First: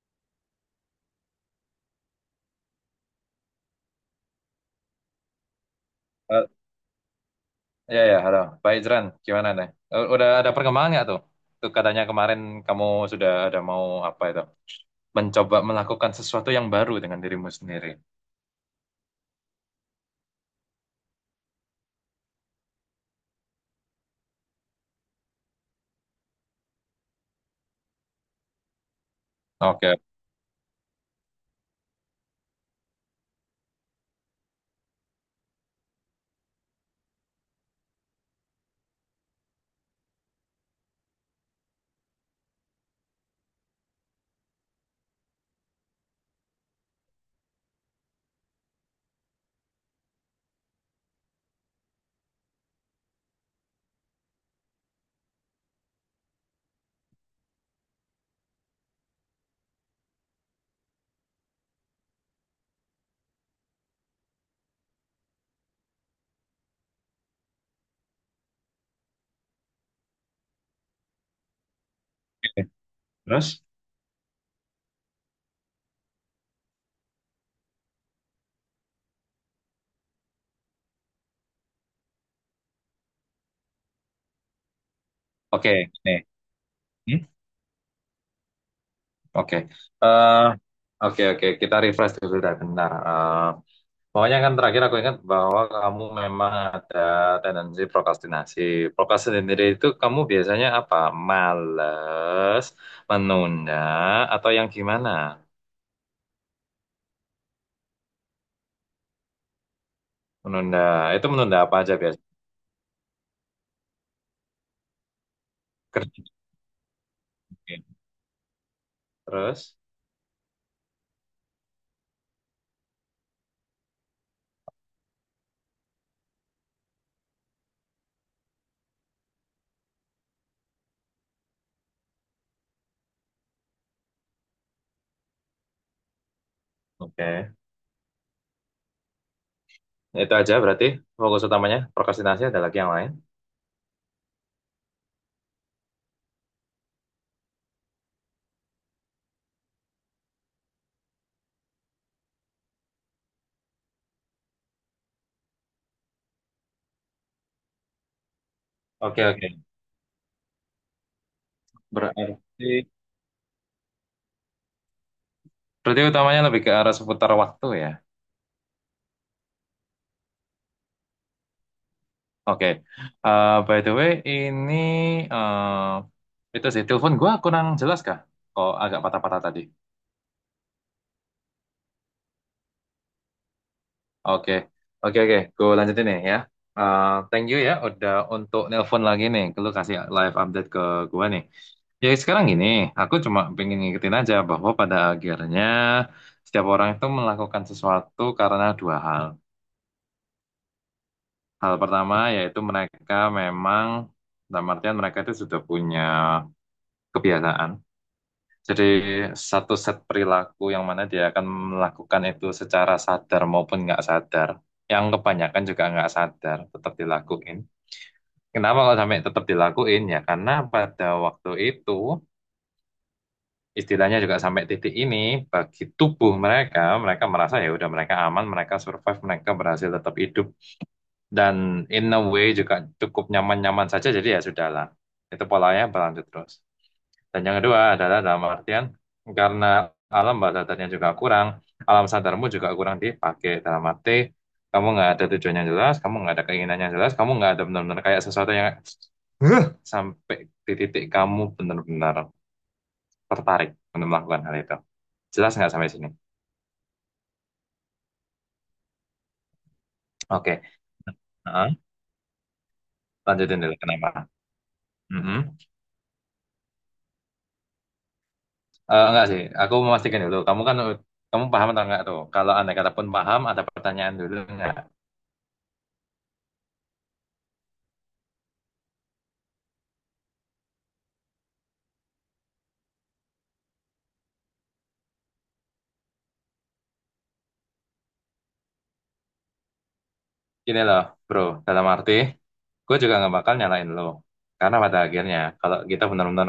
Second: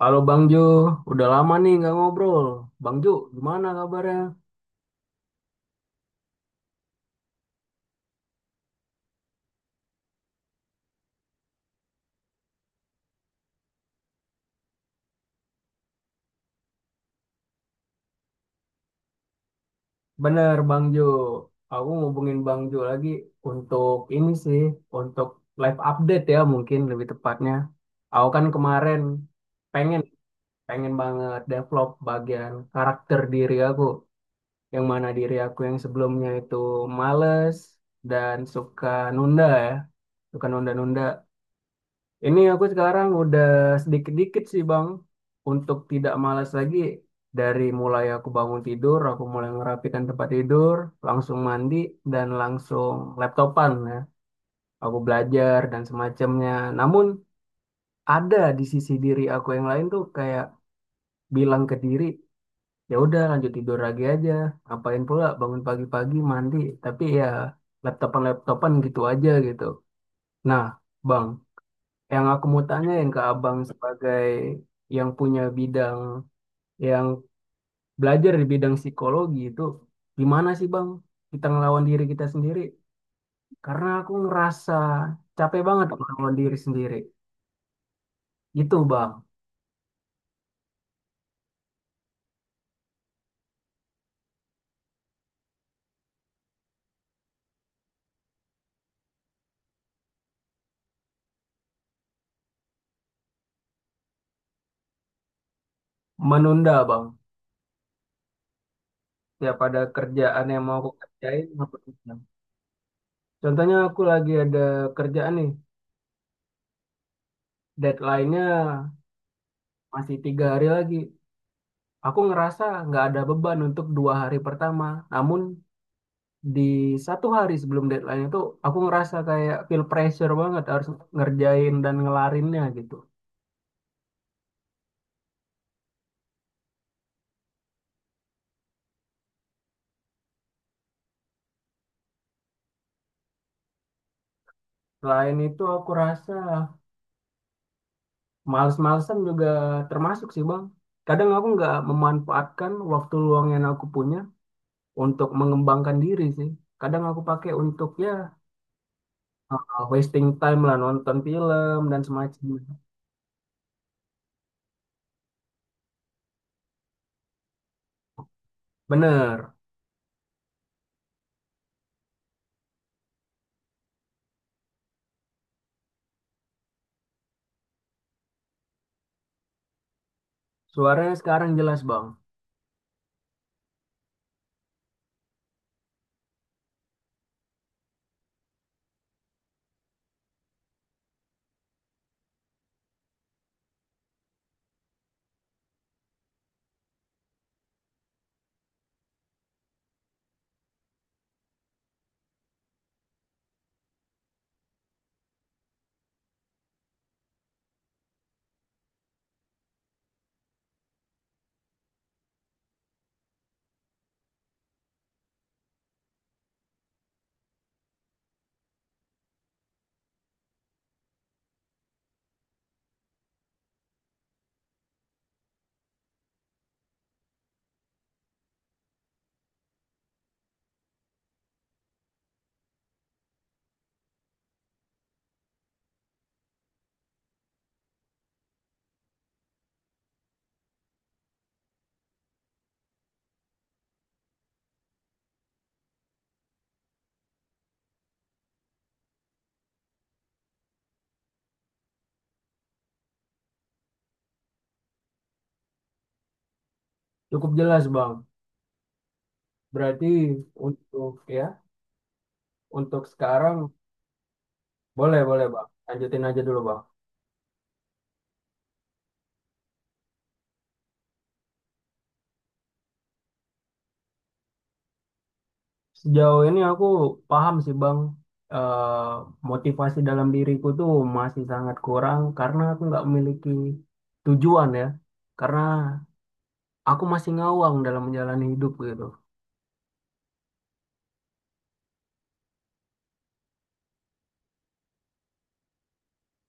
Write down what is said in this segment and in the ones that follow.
Halo Bang Jo, udah lama nih nggak ngobrol. Bang Jo, gimana kabarnya? Eh, Ya ya, halo. Pak Ijran, gimana nih? Eh, udah ada perkembangan nggak tuh? Tuh katanya kemarin kamu sudah ada mau apa itu? Mencoba melakukan sesuatu yang baru dengan dirimu sendiri. Bener Bang Jo, aku ngubungin Bang Jo lagi untuk ini sih, untuk live update ya mungkin lebih tepatnya. Aku kan kemarin Oke, pengen, pengen banget develop bagian karakter diri aku. Yang mana diri aku yang sebelumnya itu males dan suka nunda ya, suka nunda-nunda. Ini aku sekarang udah sedikit-dikit sih Bang, untuk tidak malas lagi dari mulai aku bangun tidur, aku mulai merapikan tempat tidur, langsung mandi dan langsung laptopan ya. Aku belajar dan semacamnya. Namun ada di sisi diri aku yang lain tuh kayak bilang ke diri, ya udah lanjut tidur lagi aja. Ngapain pula bangun pagi-pagi mandi, tapi ya laptopan-laptopan gitu aja gitu. Nah, Bang, yang aku mau tanyain ke abang terus? sebagai yang punya bidang, yang belajar di bidang psikologi itu, gimana sih bang kita ngelawan diri kita sendiri? Karena aku ngerasa capek Oke, banget nih. ngelawan diri sendiri. Hmm? Itu bang. Oke. Eh, oke oke, kita refresh dulu dah benar. Eh, pokoknya kan terakhir aku ingat bahwa kamu memang ada tendensi prokrastinasi. Prokrastinasi itu kamu biasanya apa? Males, menunda, atau yang gimana? Menunda bang. Tiap ada kerjaan yang mau Menunda. aku Itu kerjain, menunda aku apa aja tunda. biasa? Contohnya aku lagi ada kerjaan nih, Kerja. Oke. deadline-nya Terus, masih 3 hari lagi. Aku ngerasa nggak ada beban untuk 2 hari pertama. Namun di 1 hari sebelum deadline itu aku ngerasa kayak feel pressure banget harus ngerjain dan ngelarinnya gitu. oke. Itu aja berarti fokus utamanya. Prokrastinasi ada lagi yang lain. Selain itu aku rasa males-malesan juga termasuk sih Bang. Kadang aku nggak memanfaatkan waktu luang yang aku punya untuk mengembangkan diri sih. Kadang aku pakai untuk ya Oke, oke. Wasting time lah nonton film dan Berarti, semacamnya. berarti utamanya lebih ke arah seputar waktu ya. Bener, Oke. By the way, ini itu sih telepon gua kurang jelas kah? Kok agak patah-patah tadi. suaranya sekarang jelas Bang. Oke, oke, oke. Gue lanjutin nih ya. Thank you ya, udah untuk nelpon lagi nih. Lu kasih live update ke gua nih. Ya sekarang gini, aku cuma pengen ngikutin aja bahwa pada akhirnya setiap orang itu melakukan sesuatu karena dua hal. Hal pertama yaitu mereka memang, dalam artian mereka itu sudah punya kebiasaan. Jadi satu set perilaku yang mana dia akan melakukan itu secara sadar maupun nggak sadar. Yang kebanyakan juga nggak sadar, tetap dilakuin. Kenapa kalau sampai tetap dilakuin? Ya karena pada waktu itu istilahnya juga sampai titik ini bagi tubuh mereka mereka merasa ya udah, mereka aman, mereka survive, mereka berhasil tetap hidup, dan in a way juga cukup nyaman-nyaman saja, jadi ya sudahlah itu polanya berlanjut terus. Dan yang kedua adalah, dalam artian, karena alam bawah sadarnya juga kurang, alam sadarmu juga kurang dipakai, dalam arti kamu nggak ada tujuan yang jelas, kamu nggak ada keinginan yang jelas, kamu nggak ada benar-benar kayak sesuatu yang "Huh," sampai di titik kamu benar-benar tertarik untuk melakukan hal itu. Jelas nggak sampai sini? Cukup jelas Bang. Berarti Oke, untuk, ya, heeh. untuk sekarang. Lanjutin dulu. Kenapa? Boleh, boleh Mhm. Bang. Lanjutin aja dulu Bang. Enggak sih, aku memastikan dulu. Kamu paham atau enggak tuh? Kalau andai kata pun paham, ada pertanyaan dulu enggak? Sejauh ini aku paham sih Bang, eh, motivasi dalam diriku tuh masih sangat kurang karena aku nggak memiliki tujuan ya. Karena aku masih ngawang dalam menjalani hidup gitu. Gini loh, bro. Dalam arti, gue juga nggak bakal nyalain lo. Karena pada akhirnya, kalau kita benar-benar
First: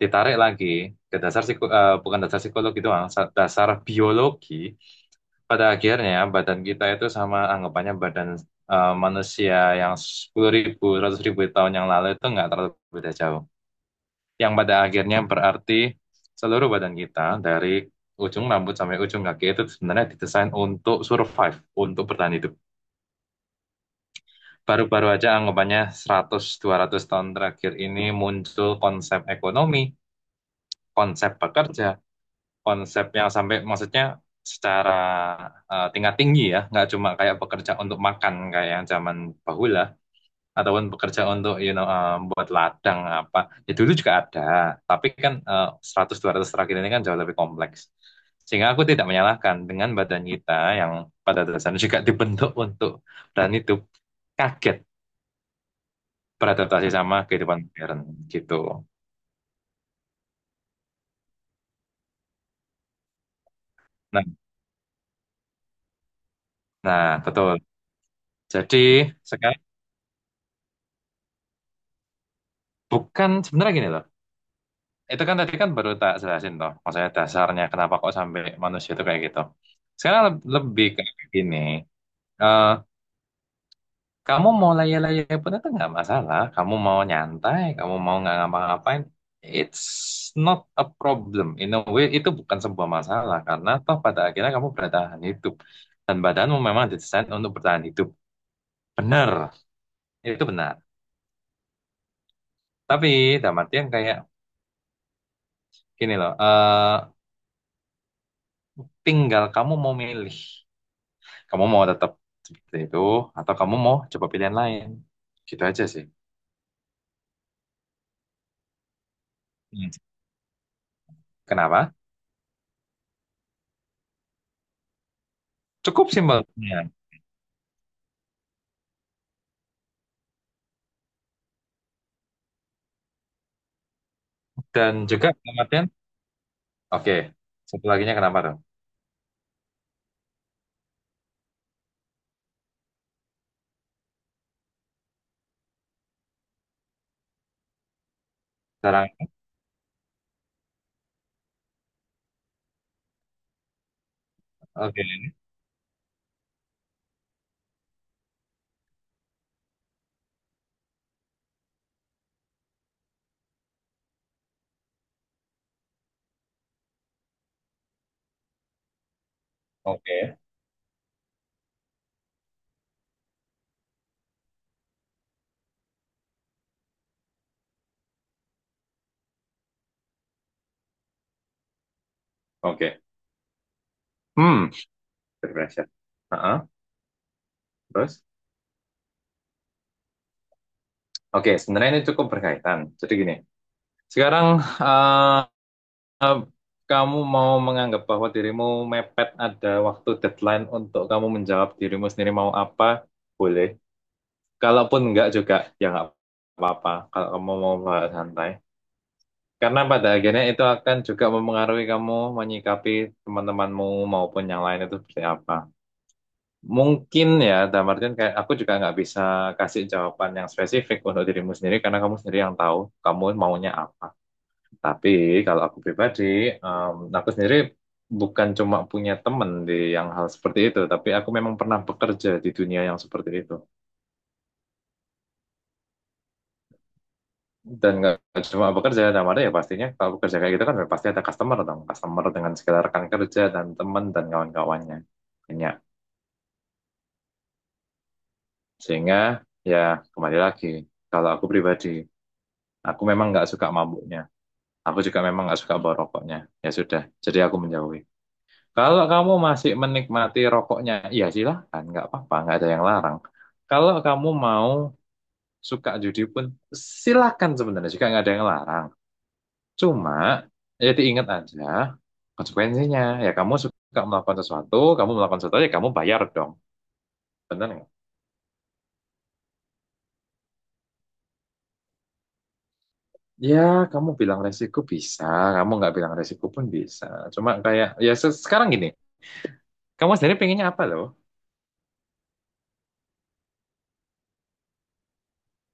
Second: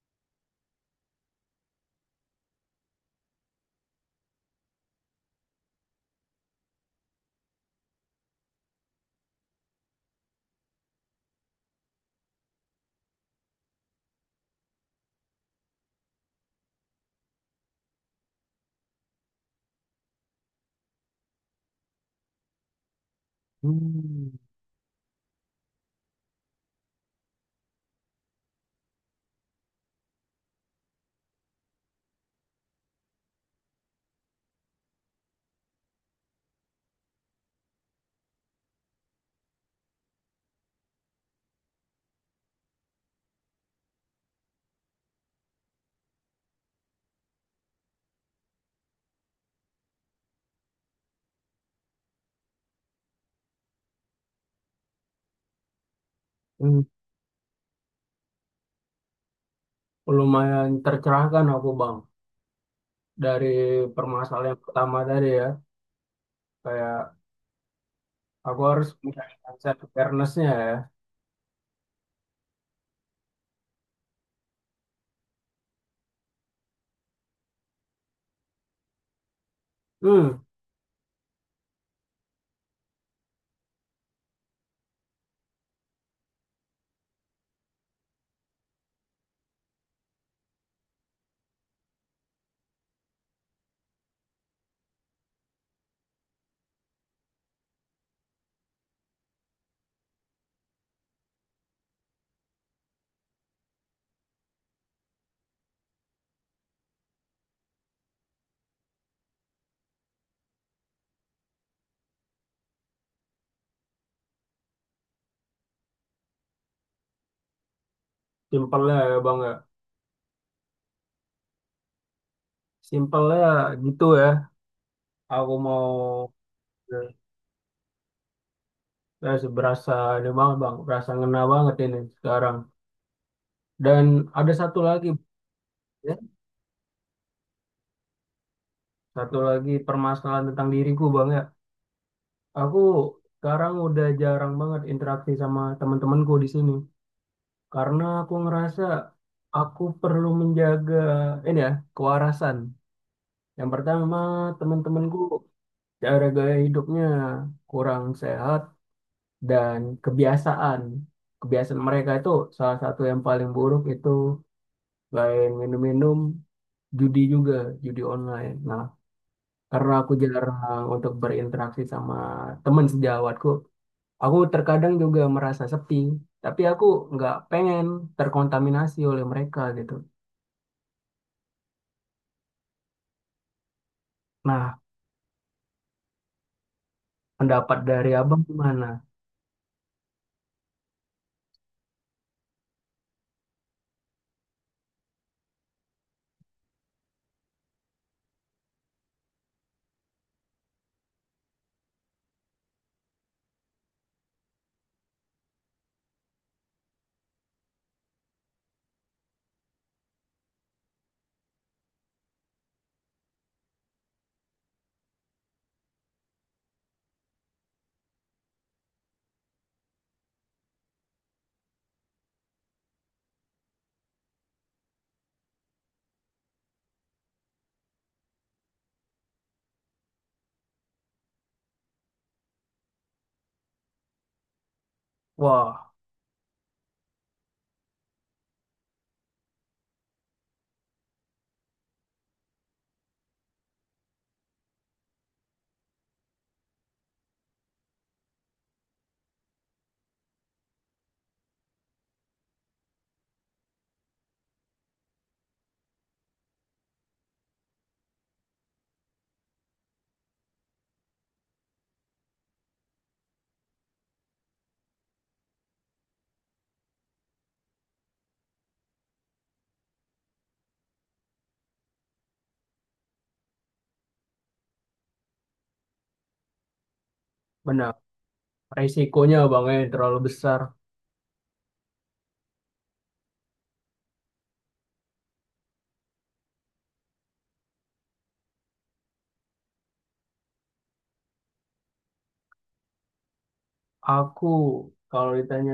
ditarik lagi ke dasar bukan dasar psikologi doang, dasar biologi. Pada akhirnya badan kita itu sama anggapannya badan manusia yang 10.000, ribu tahun yang lalu itu nggak terlalu beda jauh. Yang pada akhirnya berarti seluruh badan kita dari ujung rambut sampai ujung kaki itu sebenarnya didesain untuk survive, untuk bertahan hidup. Hmm. Baru-baru aja anggapannya 100-200 tahun terakhir ini muncul konsep ekonomi, konsep pekerja, konsep yang sampai maksudnya secara tingkat tinggi ya, nggak cuma kayak bekerja untuk makan kayak yang zaman bahula, ataupun bekerja untuk buat ladang apa. Ya dulu juga ada, tapi kan 100-200 terakhir ini kan jauh lebih kompleks. Sehingga aku tidak menyalahkan dengan badan kita yang pada dasarnya juga dibentuk untuk, dan itu kaget Hmm, beradaptasi sama kehidupan modern, gitu. lumayan tercerahkan aku Bang dari Nah, permasalahan yang pertama tadi ya. nah, Kayak betul. aku Jadi harus meningkatkan sekarang self awareness-nya ya. bukan, sebenarnya gini loh. Itu kan tadi kan baru tak jelasin toh, maksudnya dasarnya kenapa kok sampai manusia itu kayak gitu. Sekarang Hmm, lebih kayak gini, eh kamu mau layak-layak pun itu nggak masalah, kamu mau nyantai, kamu mau nggak ngapa-ngapain, it's not a problem, in a way itu bukan sebuah masalah karena toh pada akhirnya kamu bertahan hidup, dan badanmu memang didesain untuk bertahan hidup. Benar, itu benar. Tapi dalam artian kayak gini loh, tinggal kamu mau milih. Kamu mau tetap seperti itu, atau kamu mau coba pilihan lain? Gitu aja sih. simpelnya ya Bang ya. Hmm. Kenapa? Simpelnya gitu ya. Aku mau. Cukup simpelnya. Ya, berasa ini banget bang, berasa ngena banget ini sekarang. Dan ada satu Dan lagi, juga kematian. ya, Oke. Satu laginya kenapa dong? satu lagi permasalahan tentang diriku bang ya. Aku sekarang udah jarang banget interaksi sama teman-temanku di sini, karena aku ngerasa Sekarang. aku perlu menjaga ini ya kewarasan. Yang pertama Oke. teman-temanku cara gaya hidupnya kurang sehat dan kebiasaan. Kebiasaan mereka itu salah satu yang paling buruk itu lain minum-minum judi juga, judi online. Nah, karena aku Oke. jarang untuk berinteraksi sama teman sejawatku, aku terkadang juga merasa sepi, tapi aku nggak pengen terkontaminasi oleh mereka gitu. Oke. Hmm. Nah, Pressure. Heeh. pendapat dari Terus? abang gimana? Oke. Sebenarnya ini cukup berkaitan. Jadi gini. Sekarang eh, eh, kamu mau menganggap bahwa dirimu mepet ada waktu deadline untuk kamu menjawab dirimu sendiri mau apa? Boleh. Kalaupun enggak juga ya nggak apa-apa, kalau kamu mau bahas santai. Karena pada akhirnya itu akan juga mempengaruhi kamu menyikapi teman-temanmu maupun yang lain itu seperti apa. Mungkin ya, dalam artian kayak aku juga nggak bisa kasih jawaban yang spesifik untuk dirimu sendiri karena kamu sendiri yang tahu kamu maunya apa. Tapi kalau aku pribadi, aku sendiri bukan cuma punya teman di yang hal seperti itu, tapi aku memang pernah bekerja di dunia yang seperti itu. Wah, Dan nggak cuma bekerja, dalam ada ya pastinya kalau bekerja kayak gitu kan ya pasti ada customer dong. Customer dengan segala rekan kerja dan teman dan kawan-kawannya. Banyak. Sehingga ya kembali lagi, kalau aku pribadi, aku memang nggak suka mabuknya. Aku juga memang nggak suka bawa rokoknya. Ya sudah, jadi aku menjauhi. Kalau kamu masih menikmati rokoknya, ya silahkan, nggak apa-apa, nggak ada yang larang. Kalau kamu mau suka judi pun silakan, sebenarnya juga nggak ada yang larang. Cuma, jadi ingat aja konsekuensinya. Ya kamu suka melakukan sesuatu, kamu melakukan sesuatu, ya kamu bayar dong. Bener nggak? benar. Resikonya bang, terlalu besar. Ya, kamu bilang resiko bisa, kamu nggak bilang resiko pun bisa. Cuma kayak, ya sekarang gini, kamu sendiri pengennya apa loh? Aku kalau ditanya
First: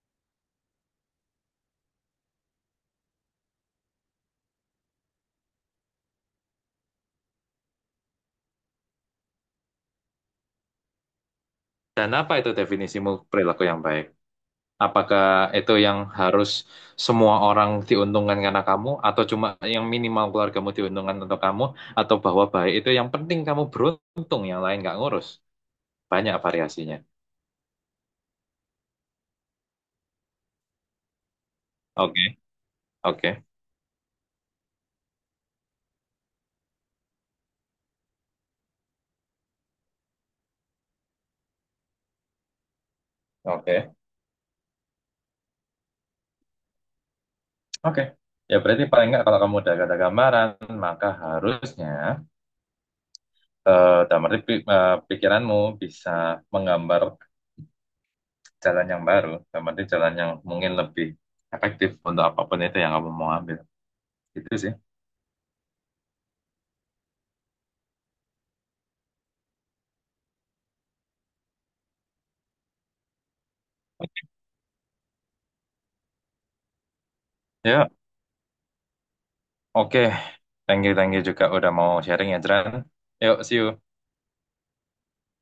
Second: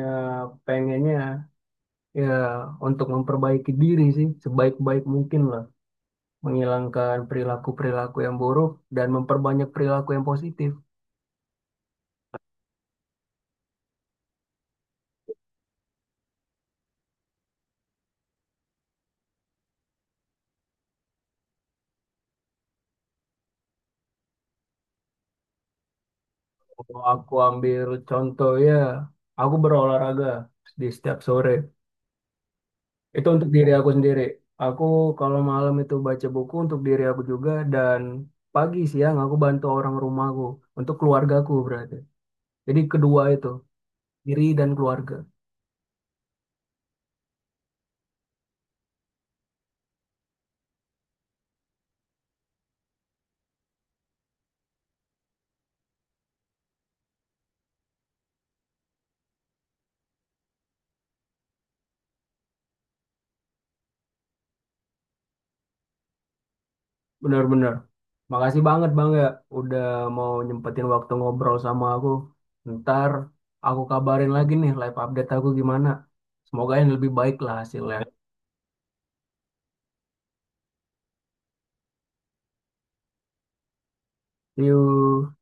pengennya ya untuk memperbaiki diri sih sebaik-baik mungkin lah, menghilangkan perilaku-perilaku yang buruk dan memperbanyak perilaku yang positif. Dan apa itu definisimu perilaku yang baik? Apakah itu yang harus semua orang diuntungkan karena kamu, atau cuma yang minimal keluargamu diuntungkan untuk kamu, atau bahwa baik itu yang penting kamu beruntung, yang lain nggak ngurus? Banyak variasinya. Kalau aku ambil contoh ya, aku berolahraga di setiap sore. Oke. Itu Oke, untuk diri aku sendiri. Aku kalau malam itu baca buku untuk diri aku juga dan pagi siang aku bantu orang rumahku untuk keluargaku berarti. Jadi kedua itu, oke, diri dan keluarga. oke. Ya berarti paling nggak kalau kamu udah ada gambaran, maka harusnya dalam arti pikiranmu bisa menggambar jalan yang baru, dalam arti jalan yang mungkin lebih efektif untuk apapun itu yang kamu mau ambil. Itu sih. Benar-benar. Makasih banget Bang ya udah mau nyempetin waktu ngobrol sama aku. Ntar aku kabarin lagi nih live update aku gimana. Semoga yang lebih baik lah Ya, hasilnya. oke. Thank you juga udah mau sharing ya, Jran. Yuk, see you. See you.